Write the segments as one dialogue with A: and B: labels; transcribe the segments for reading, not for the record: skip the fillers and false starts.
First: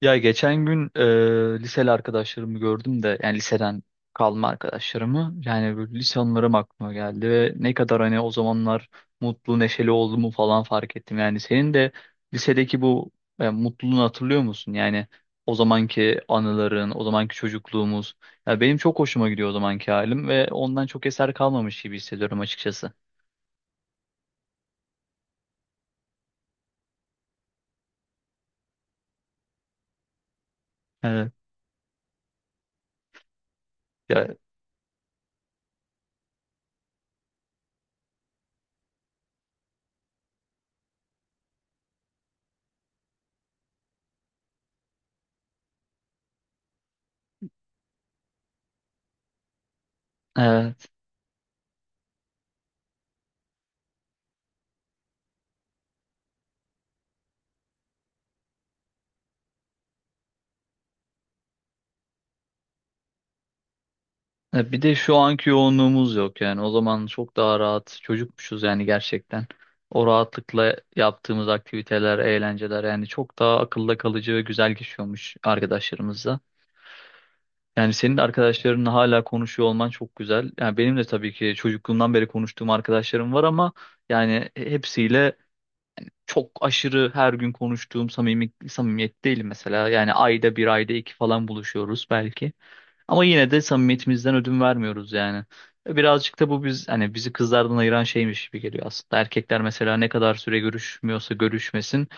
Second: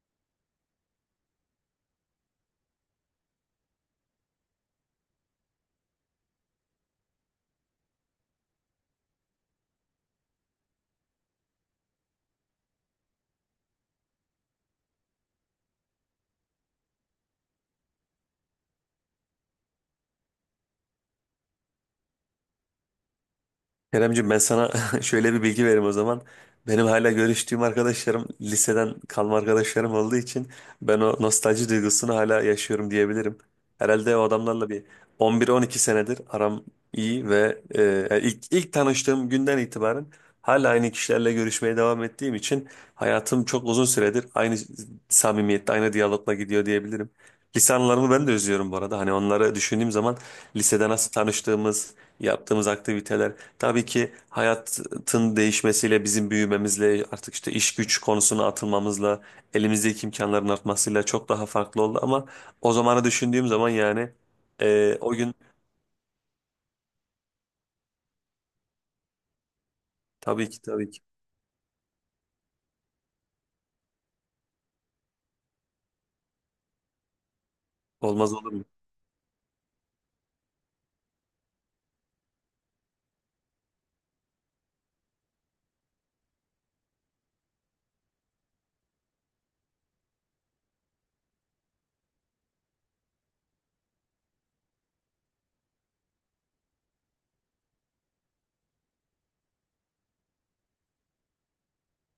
A: Ya geçen gün liseli arkadaşlarımı gördüm de yani liseden kalma arkadaşlarımı yani böyle lise anılarım aklıma geldi ve ne kadar hani o zamanlar mutlu neşeli olduğumu falan fark ettim. Yani senin de lisedeki bu mutluluğunu hatırlıyor musun? Yani o zamanki anıların, o zamanki çocukluğumuz. Ya benim çok hoşuma gidiyor o zamanki halim ve ondan çok eser kalmamış gibi hissediyorum açıkçası.
B: Keremciğim ben sana şöyle bir bilgi vereyim o zaman. Benim hala görüştüğüm arkadaşlarım liseden kalma arkadaşlarım olduğu için ben o
A: Evet.
B: nostalji duygusunu hala yaşıyorum diyebilirim. Herhalde o
A: Ya.
B: adamlarla bir 11-12 senedir aram iyi ve ilk tanıştığım günden itibaren hala aynı kişilerle görüşmeye devam ettiğim için hayatım çok uzun süredir aynı samimiyette, aynı diyalogla gidiyor diyebilirim. Lise anılarımı ben de özlüyorum bu arada. Hani onları düşündüğüm zaman
A: e,
B: lisede nasıl tanıştığımız, yaptığımız aktiviteler. Tabii ki hayatın değişmesiyle, bizim büyümemizle, artık işte iş güç konusuna atılmamızla, elimizdeki imkanların artmasıyla çok daha farklı oldu ama o zamanı düşündüğüm zaman yani,
A: Bir de
B: o
A: şu
B: gün,
A: anki yoğunluğumuz yok yani. O zaman çok daha rahat çocukmuşuz yani gerçekten. O
B: tabii ki
A: rahatlıkla
B: tabii ki,
A: yaptığımız aktiviteler, eğlenceler yani çok daha akılda kalıcı ve güzel geçiyormuş arkadaşlarımızla. Yani senin de
B: olmaz olur mu?
A: arkadaşlarınla hala konuşuyor olman çok güzel. Yani benim de tabii ki çocukluğumdan beri konuştuğum arkadaşlarım var ama yani hepsiyle çok aşırı her gün konuştuğum samimi, samimiyet değil mesela. Yani ayda bir ayda iki falan buluşuyoruz belki. Ama yine de samimiyetimizden ödün vermiyoruz yani. Birazcık da bu biz hani bizi kızlardan ayıran şeymiş gibi geliyor aslında. Erkekler mesela ne kadar süre görüşmüyorsa görüşmesin.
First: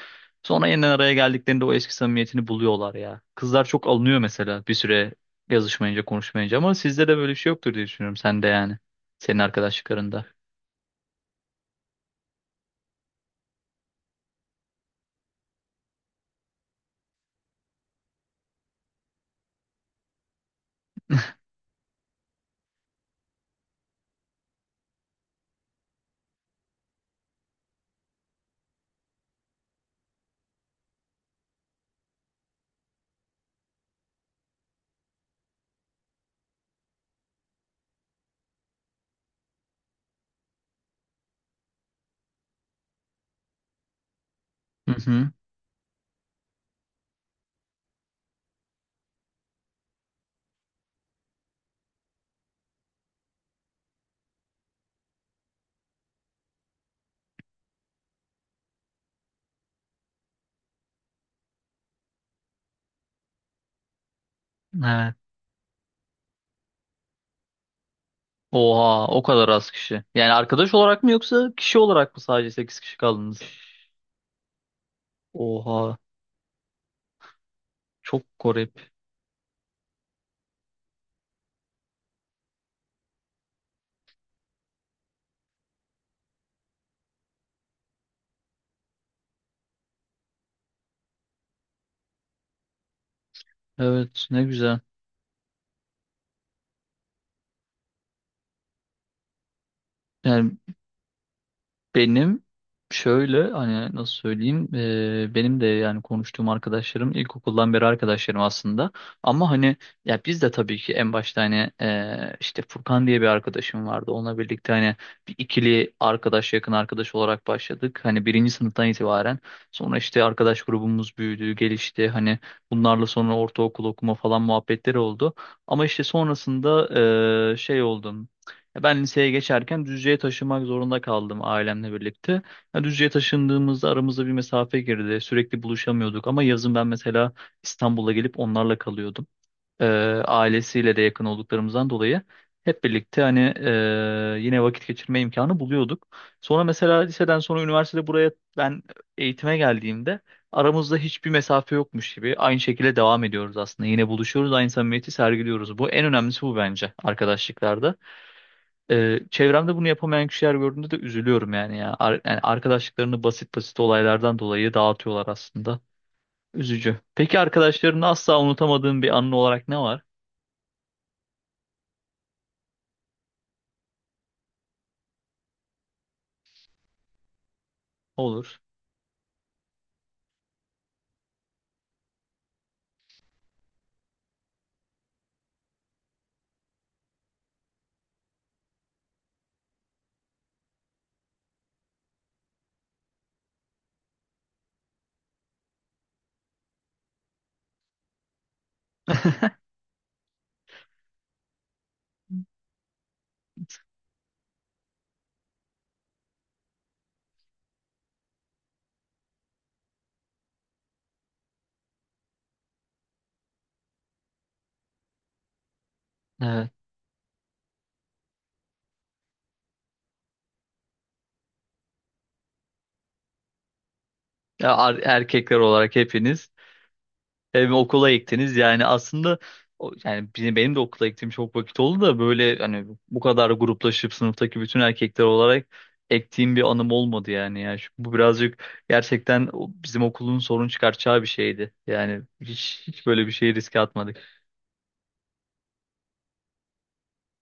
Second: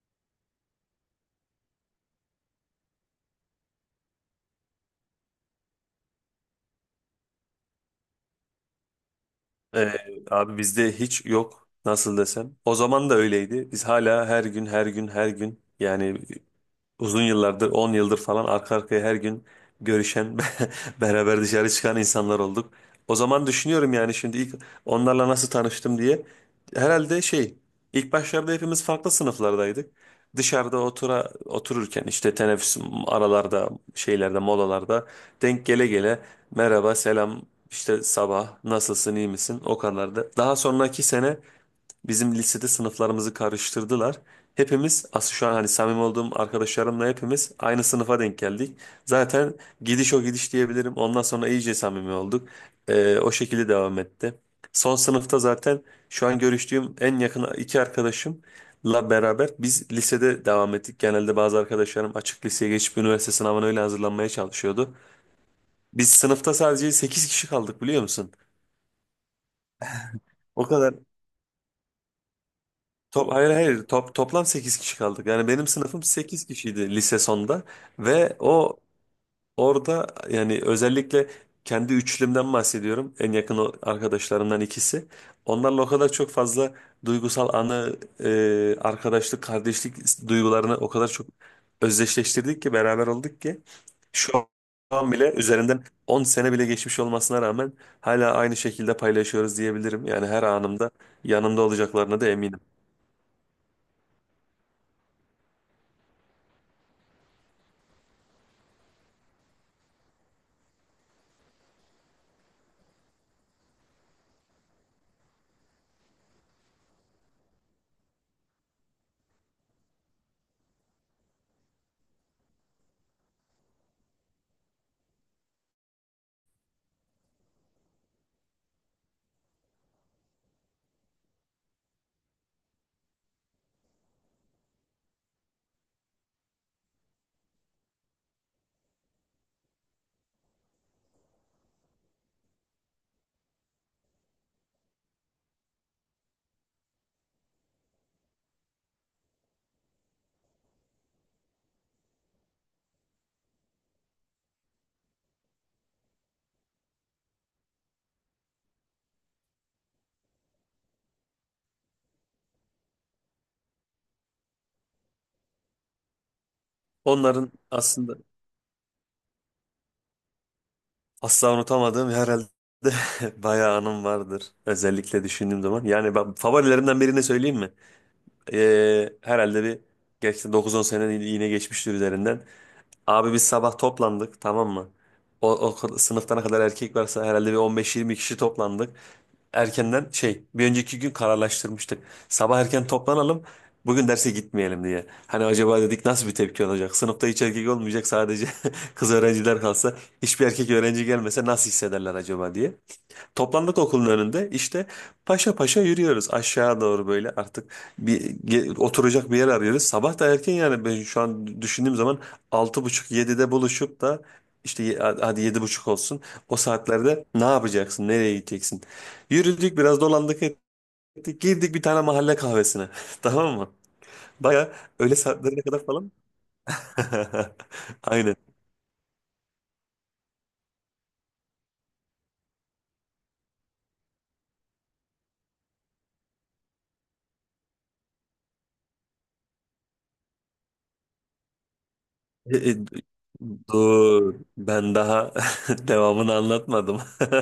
A: Sonra yeniden araya geldiklerinde o eski samimiyetini buluyorlar ya. Kızlar çok alınıyor mesela bir süre yazışmayınca konuşmayınca ama sizde de böyle bir şey yoktur diye düşünüyorum sen de yani. Senin
B: E,
A: arkadaşlıklarında.
B: abi bizde hiç yok, nasıl desem. O zaman da öyleydi. Biz hala her gün her gün her gün, yani uzun yıllardır 10 yıldır falan arka arkaya her gün görüşen, beraber dışarı çıkan insanlar olduk. O zaman düşünüyorum yani, şimdi ilk onlarla nasıl tanıştım diye. Herhalde şey, ilk başlarda hepimiz farklı sınıflardaydık. Dışarıda otura otururken, işte teneffüs aralarda, şeylerde, molalarda denk gele gele merhaba, selam, işte sabah nasılsın, iyi misin, o kadar da. Daha sonraki sene bizim lisede sınıflarımızı karıştırdılar.
A: Hı
B: Hepimiz
A: hı.
B: aslında, şu an hani samimi olduğum arkadaşlarımla hepimiz aynı sınıfa denk geldik. Zaten gidiş o gidiş diyebilirim. Ondan sonra iyice samimi olduk. O şekilde devam etti. Son sınıfta zaten şu an görüştüğüm en yakın iki arkadaşımla beraber biz lisede devam ettik. Genelde bazı arkadaşlarım açık liseye geçip üniversite sınavına öyle hazırlanmaya çalışıyordu.
A: Evet.
B: Biz sınıfta sadece 8 kişi kaldık biliyor musun?
A: Oha, o kadar az kişi. Yani
B: O
A: arkadaş
B: kadar.
A: olarak mı yoksa kişi olarak mı sadece 8 kişi kaldınız?
B: Hayır, hayır, toplam 8 kişi kaldık. Yani benim
A: Oha,
B: sınıfım 8 kişiydi lise sonda,
A: çok
B: ve o
A: garip.
B: orada yani özellikle kendi üçlümden bahsediyorum. En yakın o arkadaşlarımdan ikisi. Onlarla o kadar çok fazla duygusal anı, arkadaşlık, kardeşlik duygularını o kadar çok özdeşleştirdik ki, beraber olduk ki
A: Evet, ne
B: şu
A: güzel.
B: an bile üzerinden 10 sene bile geçmiş olmasına rağmen hala aynı şekilde paylaşıyoruz diyebilirim. Yani her
A: Yani
B: anımda yanımda olacaklarına da
A: benim
B: eminim.
A: şöyle hani nasıl söyleyeyim benim de yani konuştuğum arkadaşlarım ilkokuldan beri arkadaşlarım aslında ama hani ya biz de tabii ki en başta hani işte Furkan diye bir arkadaşım vardı, onunla birlikte hani bir ikili arkadaş yakın arkadaş olarak başladık hani birinci sınıftan itibaren. Sonra işte arkadaş grubumuz büyüdü, gelişti, hani bunlarla sonra ortaokul okuma falan muhabbetleri oldu ama işte sonrasında şey oldu. Ya ben liseye geçerken Düzce'ye taşınmak zorunda kaldım ailemle birlikte. Ya Düzce'ye taşındığımızda aramızda bir mesafe girdi. Sürekli buluşamıyorduk ama yazın ben mesela İstanbul'a gelip onlarla kalıyordum. Ee, Ailesiyle de yakın olduklarımızdan dolayı hep birlikte hani yine vakit geçirme imkanı buluyorduk. Sonra mesela liseden sonra üniversitede buraya ben eğitime geldiğimde aramızda hiçbir mesafe yokmuş gibi aynı şekilde devam ediyoruz aslında. Yine buluşuyoruz, aynı samimiyeti sergiliyoruz. Bu en önemlisi, bu bence arkadaşlıklarda. Çevremde bunu yapamayan kişiler gördüğümde de üzülüyorum yani ya. Yani arkadaşlıklarını basit basit olaylardan dolayı dağıtıyorlar aslında. Üzücü. Peki
B: Onların
A: arkadaşlarını
B: aslında
A: asla unutamadığın bir anın olarak ne var?
B: asla unutamadığım herhalde bayağı anım vardır. Özellikle düşündüğüm zaman. Yani ben favorilerimden birini söyleyeyim mi?
A: Olur.
B: Herhalde bir geçti, 9-10 sene yine geçmiştir üzerinden. Abi biz sabah toplandık, tamam mı? O, o sınıftan ne kadar erkek varsa herhalde bir 15-20 kişi toplandık. Erkenden şey, bir önceki gün kararlaştırmıştık. Sabah erken toplanalım, bugün derse gitmeyelim diye. Hani acaba dedik nasıl bir tepki olacak? Sınıfta hiç erkek olmayacak, sadece kız öğrenciler kalsa. Hiçbir erkek öğrenci gelmese nasıl hissederler acaba diye. Toplandık okulun önünde, işte paşa paşa yürüyoruz aşağı doğru, böyle artık oturacak bir yer arıyoruz. Sabah da erken yani, ben şu an düşündüğüm zaman altı buçuk yedide buluşup da işte hadi yedi buçuk olsun, o
A: Evet.
B: saatlerde ne yapacaksın, nereye gideceksin? Yürüdük, biraz dolandık ettik, girdik bir tane mahalle kahvesine tamam mı? Baya
A: Ya,
B: öğle
A: erkekler
B: saatlerine kadar
A: olarak
B: falan.
A: hepiniz evime okula
B: Aynen.
A: ektiniz yani aslında. Yani benim de okula ektiğim çok vakit oldu da böyle hani bu kadar gruplaşıp sınıftaki bütün erkekler olarak ektiğim bir anım olmadı yani. Bu birazcık gerçekten bizim okulun sorun çıkartacağı bir şeydi. Yani
B: E, e,
A: hiç, hiç böyle bir şey riske
B: Dur,
A: atmadık.
B: ben daha devamını anlatmadım.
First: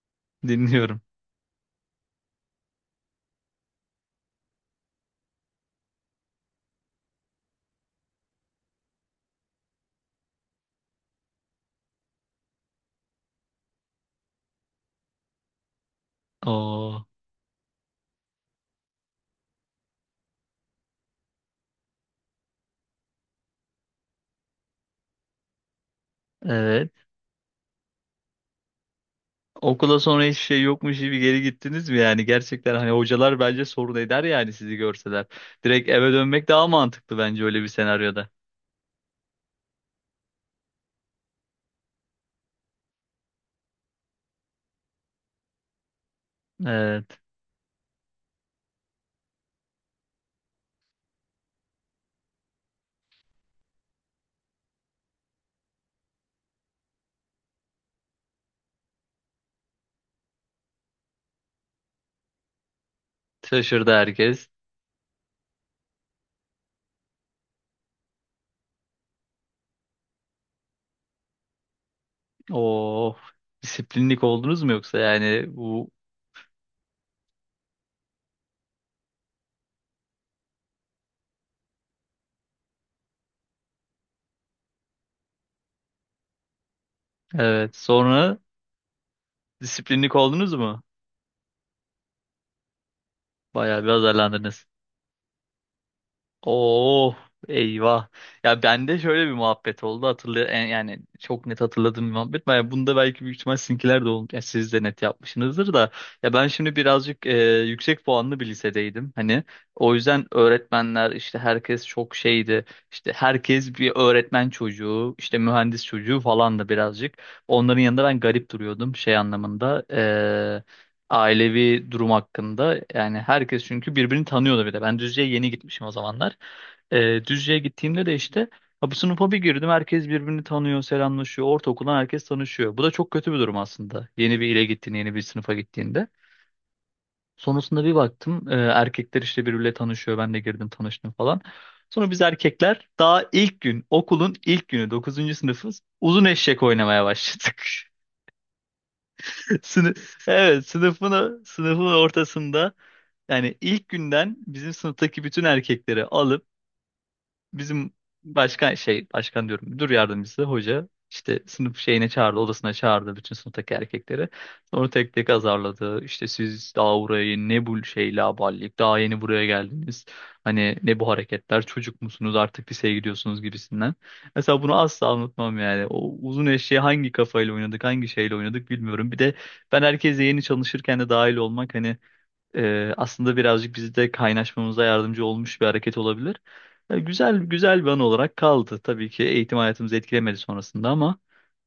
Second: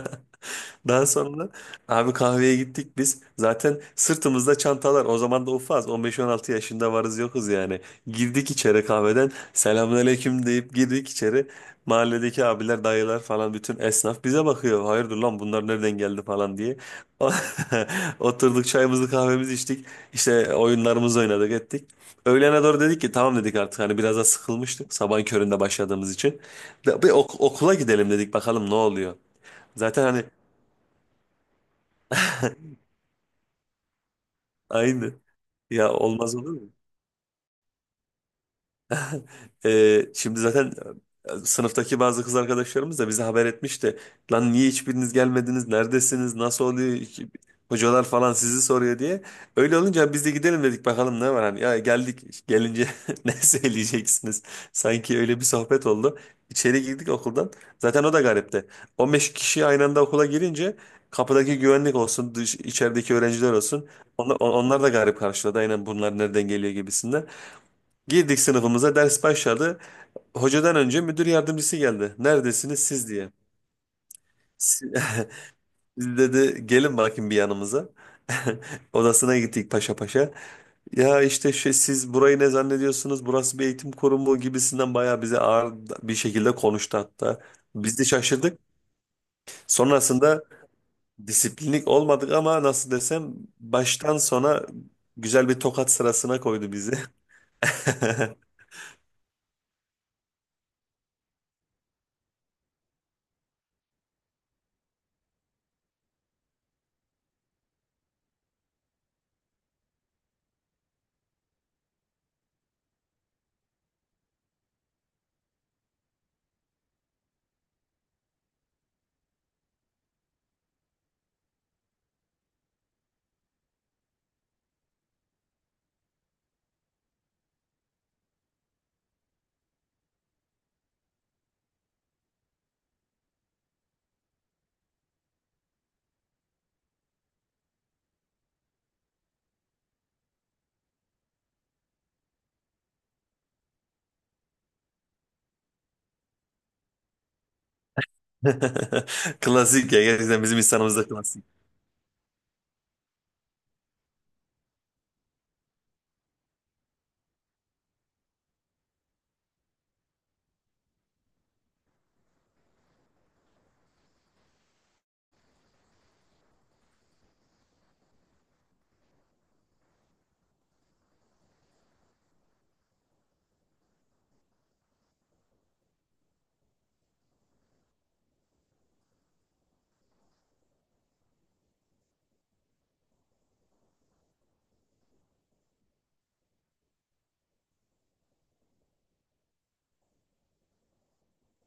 A: Dinliyorum.
B: Daha sonra abi kahveye gittik biz. Zaten sırtımızda çantalar. O zaman da ufaz. 15-16 yaşında varız yokuz yani. Girdik içeri kahveden. Selamünaleyküm deyip girdik içeri. Mahalledeki abiler, dayılar falan, bütün esnaf bize bakıyor. Hayırdır lan, bunlar nereden geldi falan diye.
A: Oo,
B: Oturduk, çayımızı kahvemizi içtik. İşte oyunlarımızı oynadık ettik. Öğlene doğru dedik ki tamam, dedik artık, hani biraz da sıkılmıştık sabahın köründe başladığımız için.
A: evet.
B: Bir okula gidelim dedik, bakalım ne oluyor.
A: Okula
B: Zaten
A: sonra
B: hani
A: hiçbir şey yokmuş gibi geri gittiniz mi yani? Gerçekten hani hocalar bence sorun eder yani sizi
B: aynı,
A: görseler. Direkt
B: ya
A: eve
B: olmaz
A: dönmek
B: olur
A: daha
B: mu?
A: mantıklı bence öyle bir senaryoda.
B: Şimdi zaten sınıftaki bazı kız arkadaşlarımız da bize haber etmişti. Lan niye hiçbiriniz gelmediniz? Neredesiniz? Nasıl oluyor?
A: Evet.
B: Hocalar falan sizi soruyor diye. Öyle olunca biz de gidelim dedik, bakalım ne var hani. Ya geldik, gelince ne söyleyeceksiniz? Sanki öyle bir sohbet oldu. İçeri girdik okuldan. Zaten o da garipti. 15 kişi aynı anda okula girince kapıdaki güvenlik olsun, içerideki öğrenciler olsun.
A: Şaşırdı
B: Onlar,
A: herkes.
B: onlar da garip karşıladı. Aynen bunlar nereden geliyor gibisinden. Girdik sınıfımıza, ders başladı. Hocadan önce müdür yardımcısı geldi. Neredesiniz siz
A: O
B: diye.
A: disiplinlik oldunuz mu
B: Si-
A: yoksa yani bu?
B: Biz dedi, gelin bakayım bir yanımıza. Odasına gittik paşa paşa. Ya işte şey, siz burayı ne zannediyorsunuz? Burası bir eğitim kurumu gibisinden, bayağı bize ağır bir şekilde konuştu hatta.
A: Evet,
B: Biz de
A: sonra
B: şaşırdık.
A: disiplinlik
B: Sonrasında
A: oldunuz mu?
B: disiplinlik olmadık ama nasıl desem,
A: Bayağı bir
B: baştan
A: azarlandınız.
B: sona güzel bir tokat sırasına koydu bizi.
A: Oo, eyvah. Ya bende şöyle bir muhabbet oldu, yani çok net hatırladığım bir muhabbet. Yani bunda belki büyük ihtimal sizinkiler de olmuş. Yani siz de net yapmışsınızdır da. Ya ben şimdi birazcık yüksek puanlı bir lisedeydim. Hani o yüzden öğretmenler işte herkes çok şeydi. İşte herkes bir öğretmen çocuğu, işte mühendis çocuğu falan da birazcık. Onların yanında ben garip duruyordum şey anlamında. Ailevi durum hakkında. Yani herkes çünkü birbirini tanıyordu bir de. Ben Düzce'ye yeni gitmişim o zamanlar. Düzce'ye gittiğimde de işte ha, bu sınıfa bir girdim, herkes birbirini tanıyor, selamlaşıyor. Ortaokuldan herkes tanışıyor. Bu da çok kötü bir durum aslında. Yeni bir ile gittiğin, yeni bir sınıfa gittiğinde. Sonrasında bir baktım erkekler işte birbiriyle tanışıyor. Ben de girdim, tanıştım falan. Sonra biz erkekler daha ilk gün, okulun ilk günü, 9. sınıfız, uzun eşek oynamaya başladık.
B: Klasik ya, gerçekten bizim
A: Evet,
B: insanımızda.
A: sınıfın ortasında yani ilk günden bizim sınıftaki bütün erkekleri alıp bizim başkan, şey, başkan diyorum, müdür yardımcısı hoca işte sınıf şeyine çağırdı, odasına çağırdı bütün sınıftaki erkekleri. Sonra tek tek azarladı. İşte siz daha burayı ne, bu şey laballik, daha yeni buraya geldiniz. Hani ne bu hareketler, çocuk musunuz, artık liseye gidiyorsunuz gibisinden. Mesela bunu asla unutmam yani. O uzun eşeği hangi kafayla oynadık, hangi şeyle oynadık bilmiyorum. Bir de ben herkese yeni çalışırken de dahil olmak hani aslında birazcık bizi de kaynaşmamıza yardımcı olmuş bir hareket olabilir. Güzel güzel bir an olarak kaldı. Tabii ki eğitim hayatımızı etkilemedi sonrasında ama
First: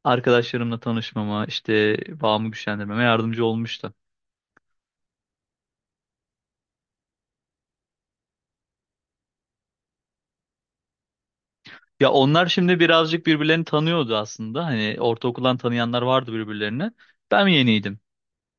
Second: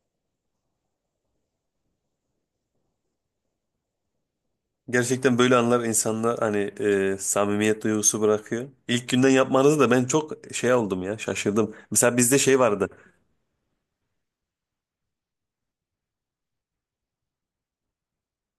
A: arkadaşlarımla tanışmama, işte bağımı güçlendirmeme yardımcı olmuştu.
B: Gerçekten böyle anlar insanlar hani samimiyet duygusu bırakıyor. İlk günden yapmanızı da ben çok şey oldum ya, şaşırdım.
A: Ya
B: Mesela bizde
A: onlar
B: şey
A: şimdi
B: vardı.
A: birazcık birbirlerini tanıyordu aslında. Hani ortaokuldan tanıyanlar vardı birbirlerine. Ben yeniydim.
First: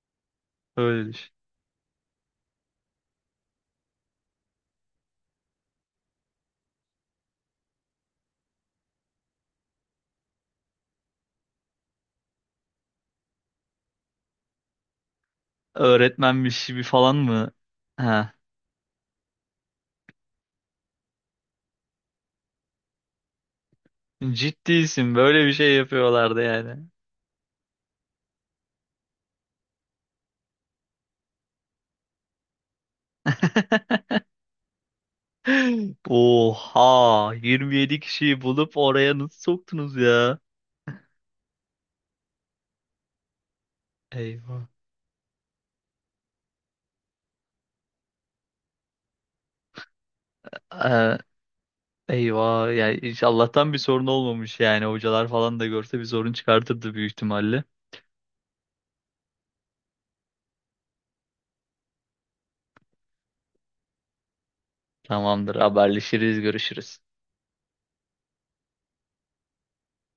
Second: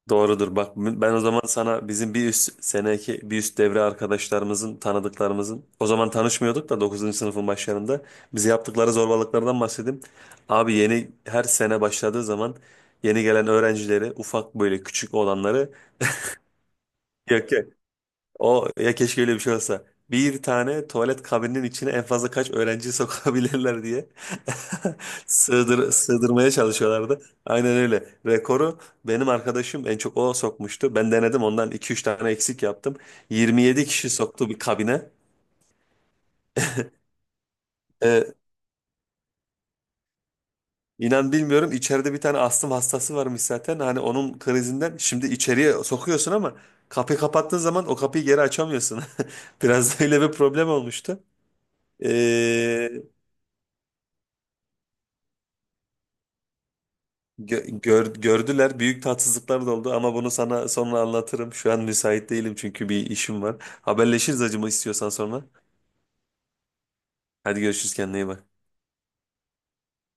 B: Doğrudur bak,
A: Öyle
B: ben o
A: düşün.
B: zaman sana bizim bir üst seneki, bir üst devre arkadaşlarımızın, tanıdıklarımızın, o zaman tanışmıyorduk da 9. sınıfın başlarında bize yaptıkları zorbalıklardan bahsedeyim. Abi yeni her sene başladığı zaman yeni gelen öğrencileri, ufak böyle küçük olanları
A: Öğretmenmiş gibi falan mı?
B: yak-
A: Ha.
B: o ya keşke öyle bir şey olsa. Bir tane tuvalet kabininin içine en fazla kaç öğrenci sokabilirler diye
A: Ciddiysin. Böyle bir şey yapıyorlardı
B: sığdırmaya
A: yani.
B: çalışıyorlardı. Aynen öyle. Rekoru benim arkadaşım en çok o sokmuştu. Ben denedim ondan iki üç tane eksik yaptım. 27 kişi soktu bir kabine.
A: Oha, 27
B: Ee,
A: kişiyi bulup oraya nasıl soktunuz ya?
B: inan bilmiyorum, içeride bir tane astım hastası varmış zaten. Hani onun
A: Eyvah.
B: krizinden, şimdi içeriye sokuyorsun ama kapıyı kapattığın zaman o kapıyı geri açamıyorsun. Biraz da öyle bir problem
A: Ee,
B: olmuştu.
A: Eyvah
B: E,
A: yani, hiç Allah'tan bir sorun olmamış yani, hocalar falan da görse bir sorun çıkartırdı büyük ihtimalle.
B: Gö- gör- gördüler büyük tatsızlıklar da oldu ama bunu sana sonra anlatırım. Şu an müsait değilim çünkü bir işim var. Haberleşiriz acımı istiyorsan sonra.
A: Tamamdır, haberleşiriz, görüşürüz.
B: Hadi görüşürüz, kendine iyi bak.